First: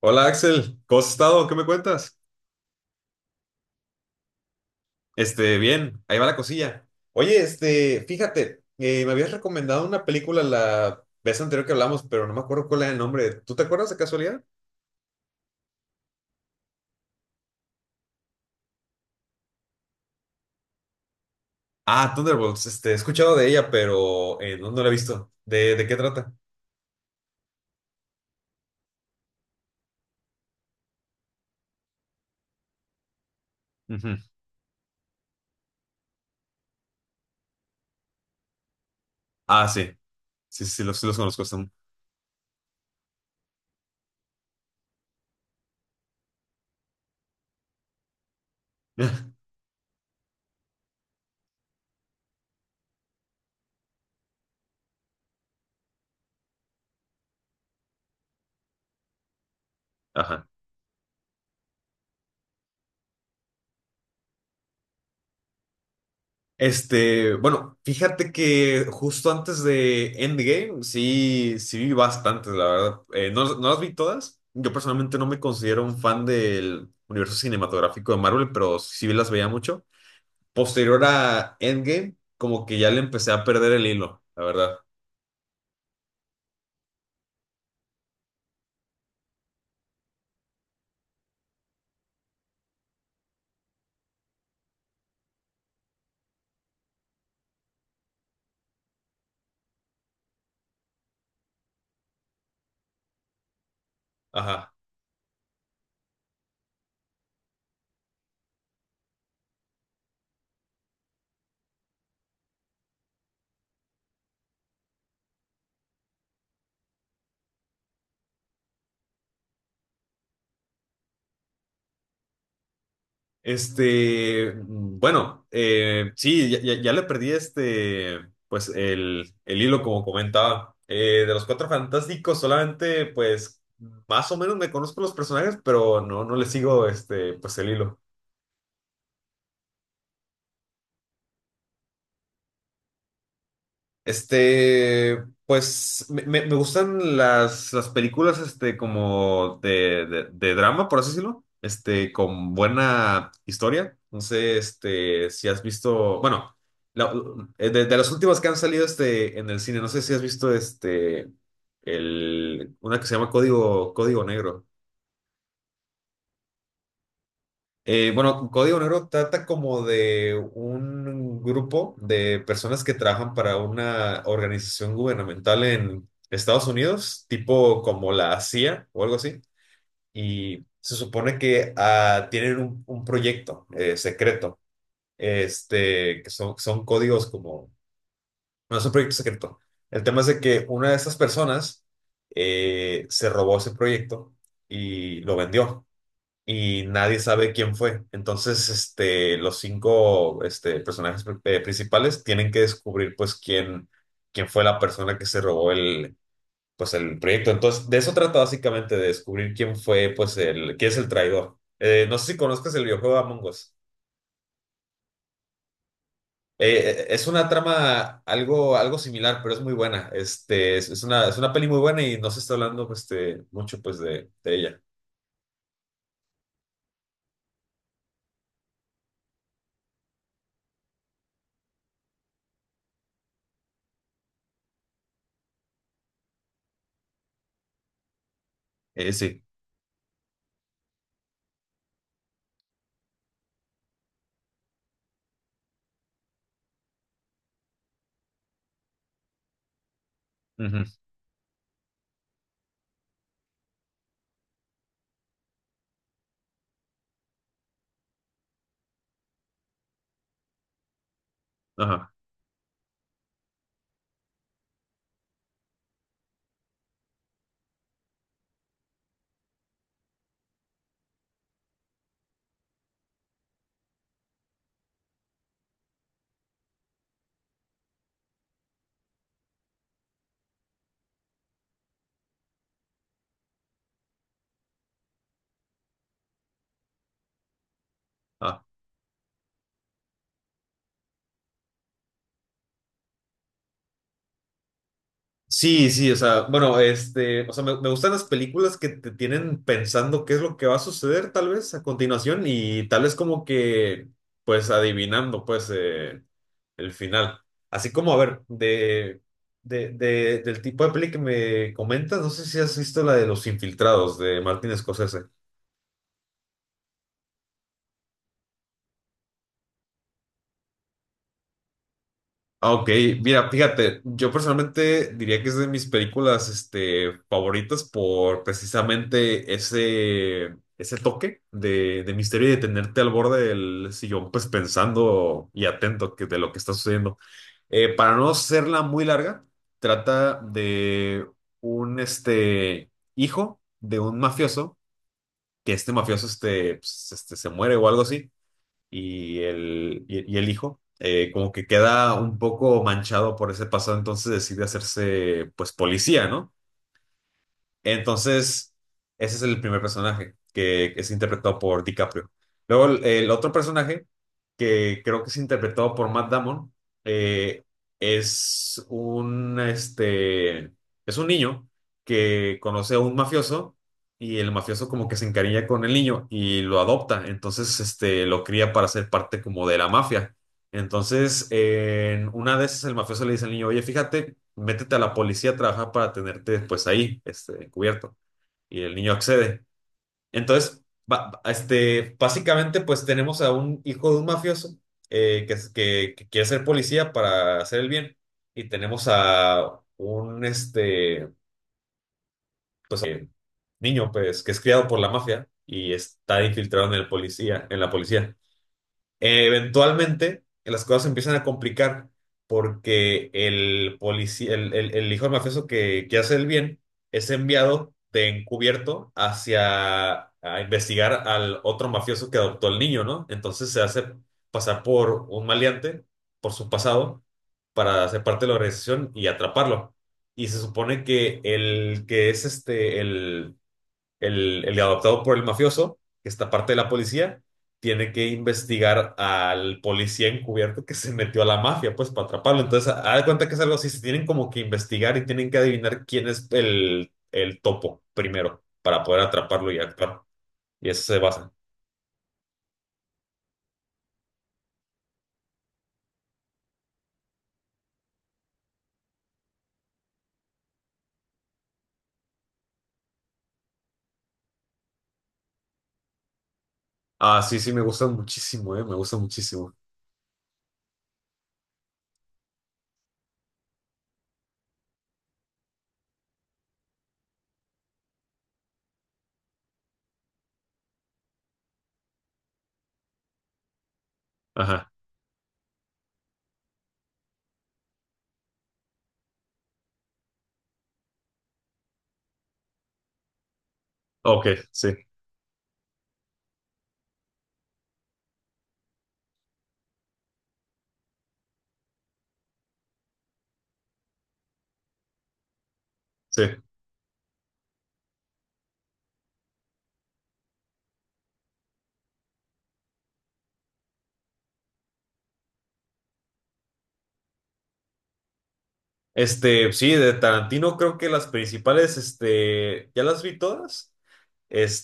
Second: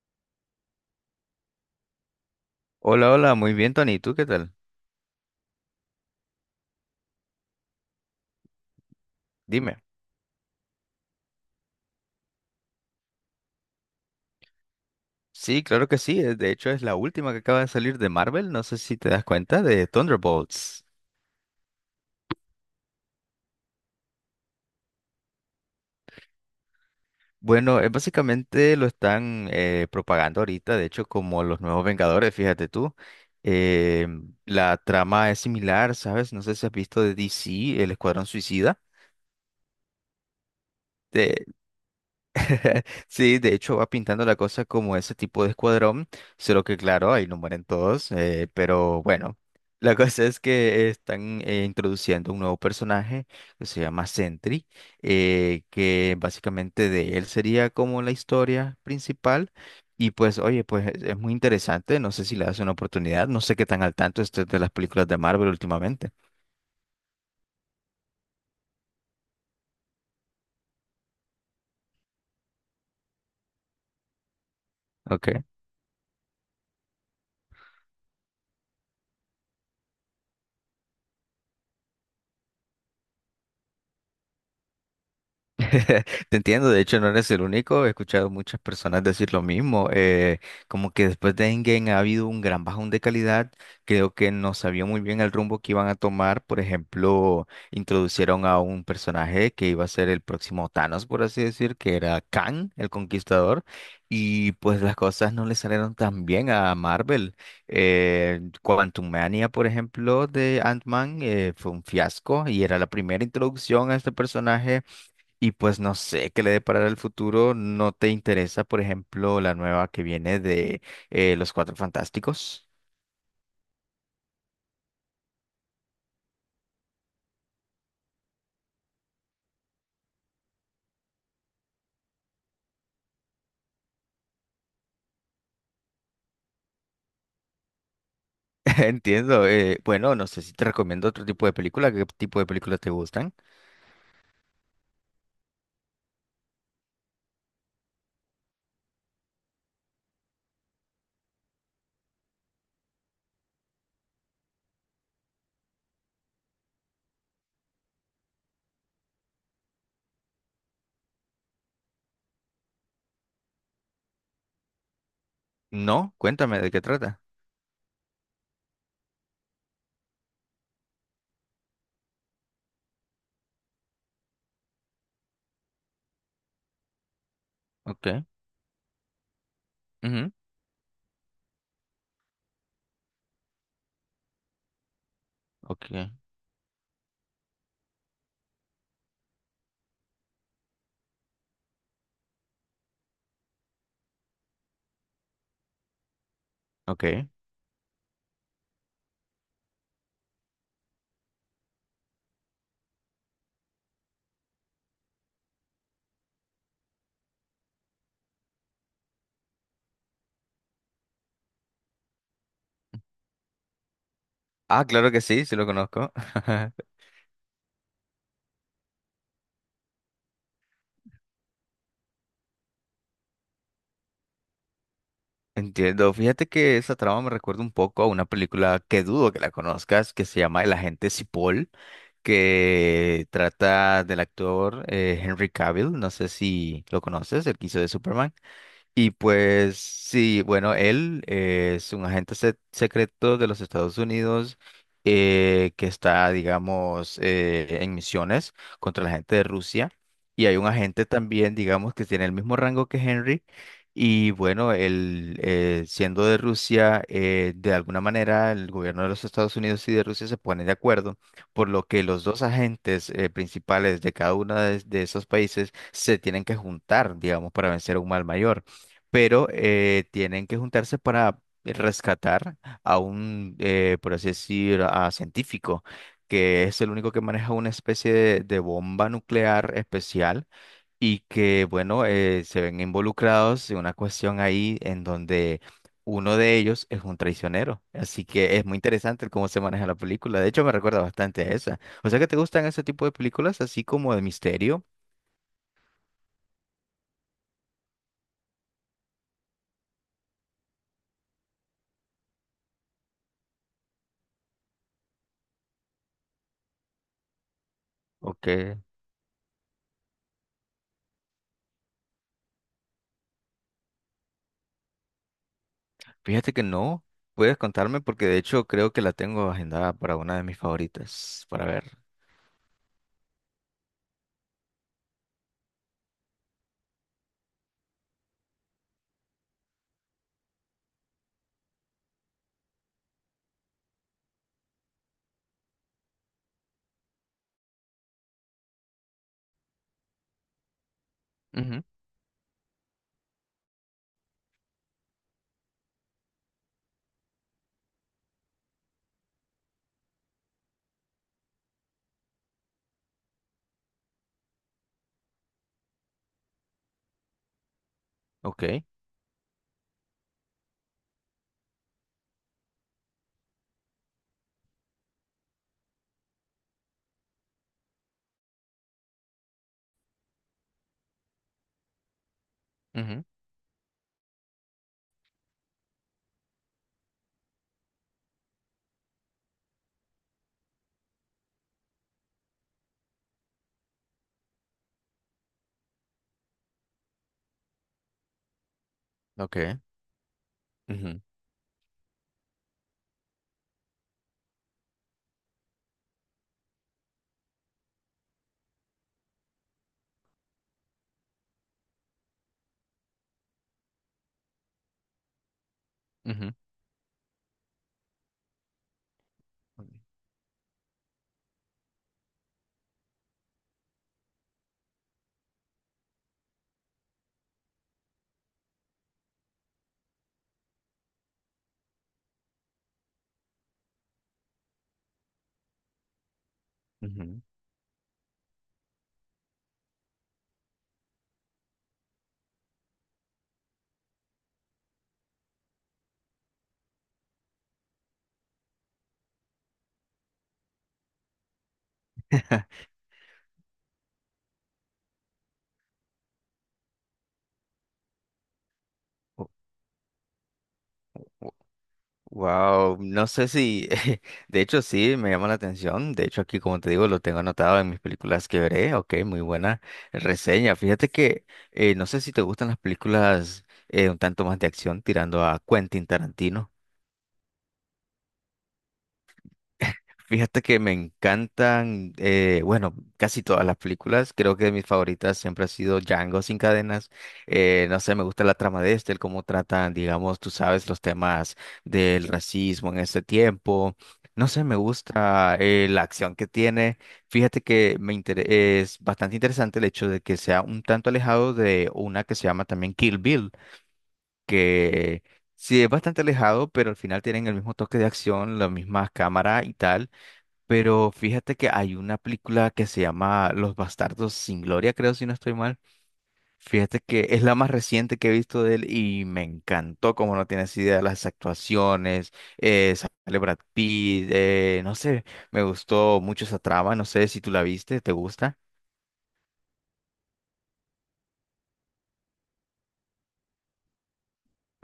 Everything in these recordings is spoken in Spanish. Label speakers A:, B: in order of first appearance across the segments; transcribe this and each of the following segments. A: Hola Axel, ¿cómo has estado? ¿Qué me cuentas?
B: Hola, hola, muy bien, Tony. ¿Tú qué tal?
A: Bien, ahí va la cosilla. Oye, fíjate, me habías
B: Dime.
A: recomendado una película la vez anterior que hablamos, pero no me acuerdo cuál era el nombre. ¿Tú te acuerdas de casualidad?
B: Sí, claro que sí. De hecho, es la última que acaba de salir de Marvel. No sé si te das cuenta de Thunderbolts.
A: Ah, Thunderbolts, he escuchado de ella, pero no la he visto. ¿De qué trata?
B: Bueno, básicamente lo están propagando ahorita, de hecho, como los nuevos Vengadores, fíjate tú. Eh,
A: Ujú.
B: la trama es similar, ¿sabes? No sé si has visto de DC, El Escuadrón Suicida.
A: Ah, sí, sí, sí los conozco. Están...
B: Sí, de hecho va pintando la cosa como ese tipo de escuadrón, solo que claro, ahí no mueren todos, pero bueno, la cosa es que están introduciendo un nuevo personaje que se llama Sentry, que básicamente de él sería como la historia principal. Y pues,
A: Ajá.
B: oye, pues es muy interesante, no sé si le das una oportunidad, no sé qué tan al tanto estés de las películas de Marvel últimamente.
A: Bueno, fíjate que justo antes de Endgame, sí, sí vi bastantes, la verdad. No las vi todas. Yo personalmente no
B: Ok.
A: me considero un fan del universo cinematográfico de Marvel, pero sí las veía mucho. Posterior a Endgame, como que ya le empecé a perder el hilo, la verdad.
B: Te entiendo, de hecho no eres el único, he escuchado muchas personas decir lo mismo, como que después de Endgame ha habido un gran bajón de calidad, creo que no sabía muy bien el rumbo que iban a tomar, por ejemplo, introducieron a un personaje que iba a ser el próximo Thanos, por así decir, que era Kang, el Conquistador, y
A: Ajá.
B: pues las cosas no le salieron tan bien a Marvel. Quantumania, por ejemplo, de Ant-Man, fue un fiasco y era la primera introducción a este personaje y pues no sé qué le deparará el futuro. ¿No te interesa, por ejemplo, la nueva que viene de Los Cuatro Fantásticos?
A: Bueno, sí, ya le perdí pues el hilo como comentaba. De los Cuatro Fantásticos solamente, pues, más o menos me conozco los personajes, pero no le sigo, pues el hilo.
B: Entiendo. Bueno, no sé si te recomiendo otro tipo de película. ¿Qué tipo de películas te gustan?
A: Pues me gustan las películas, como de drama, por así decirlo, con buena historia. No sé, si has visto, bueno, la- de las últimas que han salido, en el cine, no sé si has visto, el, una que se llama Código, Código Negro.
B: No, cuéntame de qué trata.
A: Bueno, Código Negro trata como de un grupo de personas que trabajan para una organización gubernamental en Estados Unidos, tipo como
B: Ok,
A: la CIA o algo así,
B: ujú,
A: y se supone que tienen un proyecto secreto,
B: ok,
A: que son, son códigos como, no es un proyecto secreto. El tema es de que una de esas personas se robó ese proyecto y lo vendió y nadie
B: ok.
A: sabe quién fue. Entonces, los cinco, principales tienen que descubrir, pues, quién, quién fue la persona que se robó el, pues, el proyecto. Entonces, de eso trata básicamente, de descubrir quién fue, pues, el, quién es el traidor. No sé si conozcas el videojuego Among Us.
B: Ah, claro que sí, sí lo conozco.
A: Es una trama algo, algo similar, pero es muy buena. Es una peli muy buena y no se está hablando, pues, mucho, pues, de ella.
B: Entiendo. Fíjate que esa trama me recuerda un poco a una película que dudo que la conozcas, que se llama El Agente Cipoll, que trata del actor Henry Cavill, no sé si lo conoces, el que hizo de Superman. Y
A: Sí.
B: pues sí, bueno, él es un secreto de los Estados Unidos que está, digamos, en misiones contra la gente de Rusia. Y hay un
A: Ujú.
B: agente también, digamos, que tiene el mismo rango que Henry. Y bueno, él siendo de Rusia, de alguna manera el gobierno de los Estados Unidos y de Rusia se ponen de acuerdo, por lo que
A: Ajá.
B: los dos agentes principales de cada uno de esos países se tienen que juntar, digamos, para vencer a un mal mayor, pero tienen que juntarse para rescatar a un, por así decir, a científico, que es el único que maneja una especie de bomba nuclear especial y que, bueno, se ven involucrados en una cuestión ahí en donde uno de ellos es un traicionero. Así que
A: Ah.
B: es muy interesante el cómo se maneja la película. De hecho, me recuerda bastante a esa. O sea que te gustan ese tipo de películas, así como de misterio,
A: Sí, sí, o sea, bueno, o sea, me gustan las películas que te tienen pensando qué es lo que va a suceder tal vez a continuación y tal vez como que, pues adivinando, pues, el final. Así como, a ver,
B: ¿ok?
A: del tipo de peli que me comentas, no sé si has visto la de Los Infiltrados de Martin Scorsese.
B: Fíjate que no, puedes contarme porque de hecho creo que la tengo agendada para una de mis favoritas, para ver.
A: Ah, ok, mira, fíjate, yo personalmente diría que es de mis películas, favoritas por precisamente ese toque de misterio y de tenerte al borde del sillón, pues pensando y atento que, de lo que está sucediendo. Para no serla muy larga, trata de
B: Ujú,
A: un, hijo de un mafioso, que este mafioso, pues, se muere o algo así y el hijo, como que queda un poco manchado por ese pasado, entonces decide hacerse pues policía, ¿no?
B: ok,
A: Entonces, ese es el primer personaje que es interpretado por DiCaprio. Luego, el otro personaje que creo que es interpretado por Matt Damon, eh, es un, es un niño que conoce a un
B: ujú,
A: mafioso y el mafioso como que se encariña con el niño y lo adopta. Entonces, lo cría para ser parte como de la mafia. Entonces, en una de esas, el mafioso le dice al niño, oye, fíjate, métete a la policía a trabajar para tenerte después ahí, encubierto. Y el niño accede.
B: ok.
A: Entonces,
B: Ujú,
A: básicamente, pues tenemos a un hijo de un mafioso, que quiere ser policía para hacer el bien. Y tenemos a un, pues, niño, pues, que es criado por la mafia y está
B: ujú,
A: infiltrado en el policía, en la policía. Eventualmente las cosas se empiezan a complicar porque el policía, el hijo del mafioso que hace el bien es enviado de encubierto hacia a investigar al otro mafioso que adoptó al niño, ¿no? Entonces se hace pasar por un maleante, por su pasado,
B: ujú.
A: para hacer parte de la organización y atraparlo. Y se supone que el que es este, el adoptado por el mafioso, que está parte de la policía, tiene que investigar al policía encubierto que se metió a la mafia, pues para atraparlo. Entonces, haz de cuenta que es algo así, se tienen como que investigar y tienen que adivinar quién es el topo primero para poder atraparlo y actuar. Y eso se basa.
B: Wow, no sé si, de hecho sí, me llama la atención. De hecho aquí, como te digo, lo tengo anotado en mis películas que veré. Ok, muy buena reseña. Fíjate que no sé si te gustan las películas un tanto más de acción tirando a Quentin Tarantino.
A: Ah, sí, sí, me gusta muchísimo, me gusta muchísimo.
B: Fíjate que me encantan, bueno, casi todas las películas. Creo que mis favoritas siempre ha sido Django sin cadenas. No sé, me gusta la trama de este, el cómo tratan, digamos, tú sabes, los temas del racismo en este tiempo. No sé, me
A: Ajá,
B: gusta la acción que tiene. Fíjate que es bastante interesante el hecho de que sea un tanto alejado de una que se llama también Kill Bill,
A: ok, sí,
B: que sí es bastante alejado, pero al final tienen el mismo toque de acción, la misma cámara y tal. Pero fíjate que hay una película que se llama Los Bastardos sin Gloria, creo, si no estoy mal.
A: sí.
B: Fíjate que es la más reciente que he visto de él y me encantó, como no tienes idea, las actuaciones, sale Brad Pitt, no sé, me gustó mucho esa trama, no sé si tú la viste, ¿te gusta?
A: Sí, de Tarantino creo que las principales, ya las vi todas.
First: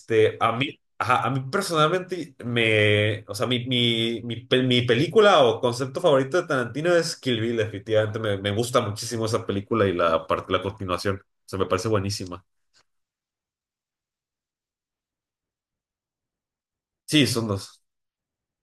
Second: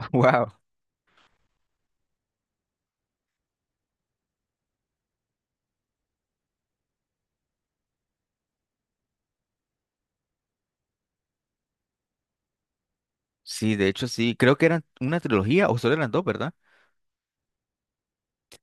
B: Wow.
A: A mí, ajá, a mí personalmente o sea, mi película o concepto favorito de Tarantino es Kill Bill, definitivamente me gusta muchísimo esa película y la parte, la continuación, o sea, me parece buenísima.
B: Sí, de hecho sí, creo que eran una trilogía o solo eran dos, ¿verdad?
A: Sí, son dos.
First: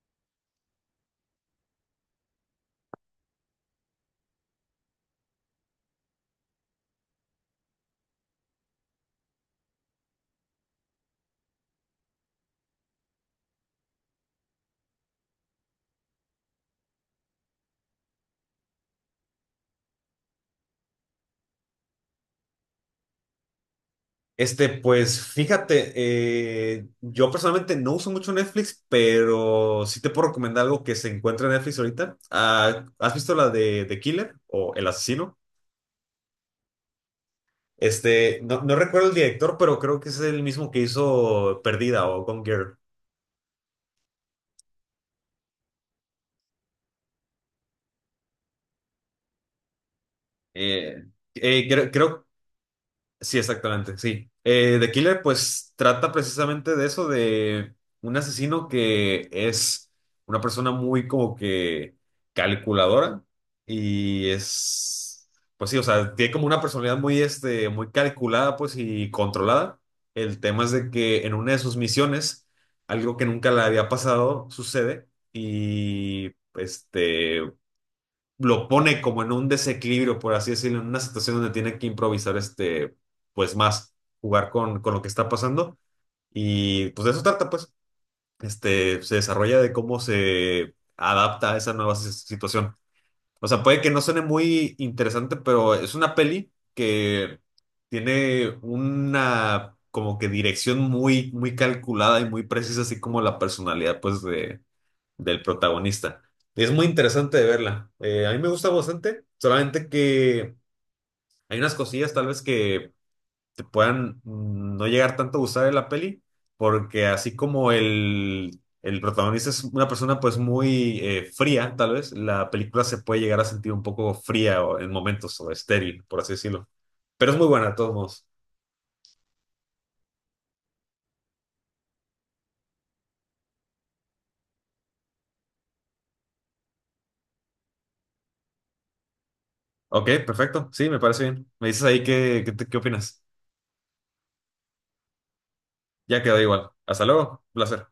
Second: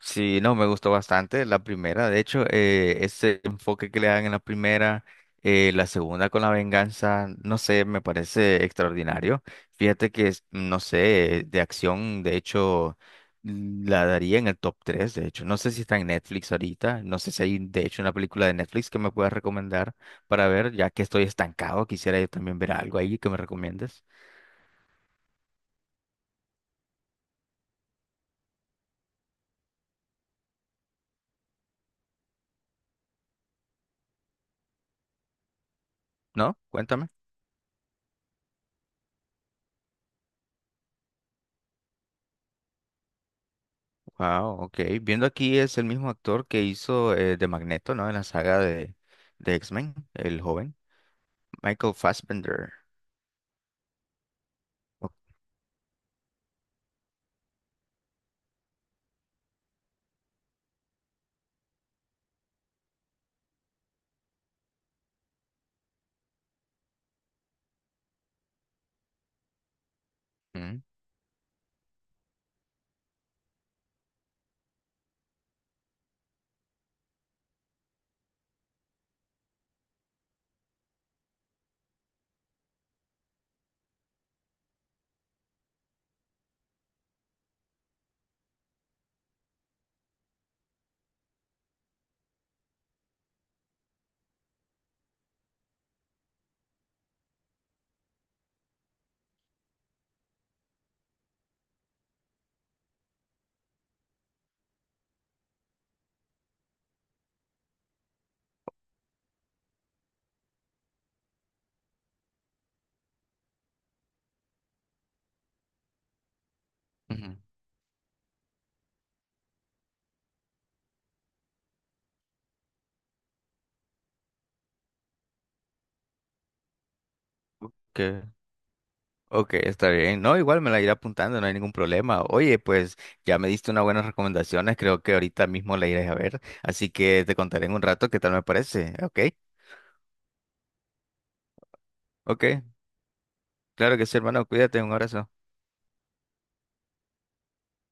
B: Sí, no, me gustó bastante la primera. De hecho, ese enfoque que le dan en la primera, la segunda con la venganza, no sé, me parece extraordinario. Fíjate que, no sé, de acción, de hecho, la daría en el top 3, de hecho. No sé si está en Netflix ahorita, no sé si hay, de hecho, una película de Netflix que me puedas recomendar para ver, ya que estoy estancado, quisiera yo también ver algo ahí que me recomiendes.
A: Pues fíjate, yo personalmente no uso mucho Netflix, pero sí te puedo recomendar algo que se encuentra en Netflix ahorita. Ah, ¿has visto la de The Killer o El Asesino?
B: ¿No? Cuéntame.
A: No recuerdo el director, pero creo que es el mismo que hizo Perdida o Gone Girl.
B: Wow, ok. Viendo aquí es el mismo actor que hizo de Magneto, ¿no? En la saga de X-Men, el joven.
A: Eh,
B: Michael
A: creo,
B: Fassbender.
A: sí, exactamente, sí. The
B: Ok,
A: Killer, pues trata precisamente de eso, de un asesino que es una persona muy como que calculadora y es, pues sí, o sea, tiene como una personalidad muy, muy calculada, pues y controlada. El tema es
B: mm,
A: de que en una de sus misiones, algo que nunca le había pasado sucede y, lo pone como en un desequilibrio, por así decirlo, en una situación donde tiene que improvisar pues más, jugar con lo que está pasando. Y pues de eso trata, pues, se desarrolla de cómo se adapta a esa nueva situación. O sea, puede que no suene muy interesante, pero es una peli que tiene una como que dirección muy, muy calculada y muy precisa, así como la personalidad, pues, del protagonista. Y es muy interesante de verla. A mí me gusta bastante, solamente que hay unas cosillas tal vez que te puedan no llegar tanto a gustar de la peli, porque así
B: ujú.
A: como el protagonista es una persona pues muy fría, tal vez la película se puede llegar a sentir un poco fría en momentos o estéril, por así decirlo. Pero es muy buena de todos
B: Ok,
A: modos.
B: ok, está bien. No, igual me la iré apuntando, no hay ningún problema. Oye, pues ya me diste unas buenas recomendaciones, creo que ahorita mismo la iré a ver. Así que te contaré en un rato qué tal me parece. Ok,
A: Ok, perfecto. Sí, me parece bien. Me dices ahí qué,
B: ok.
A: qué, qué opinas.
B: Claro que sí, hermano, cuídate, un abrazo.
A: Ya quedó igual. Hasta luego. Un placer.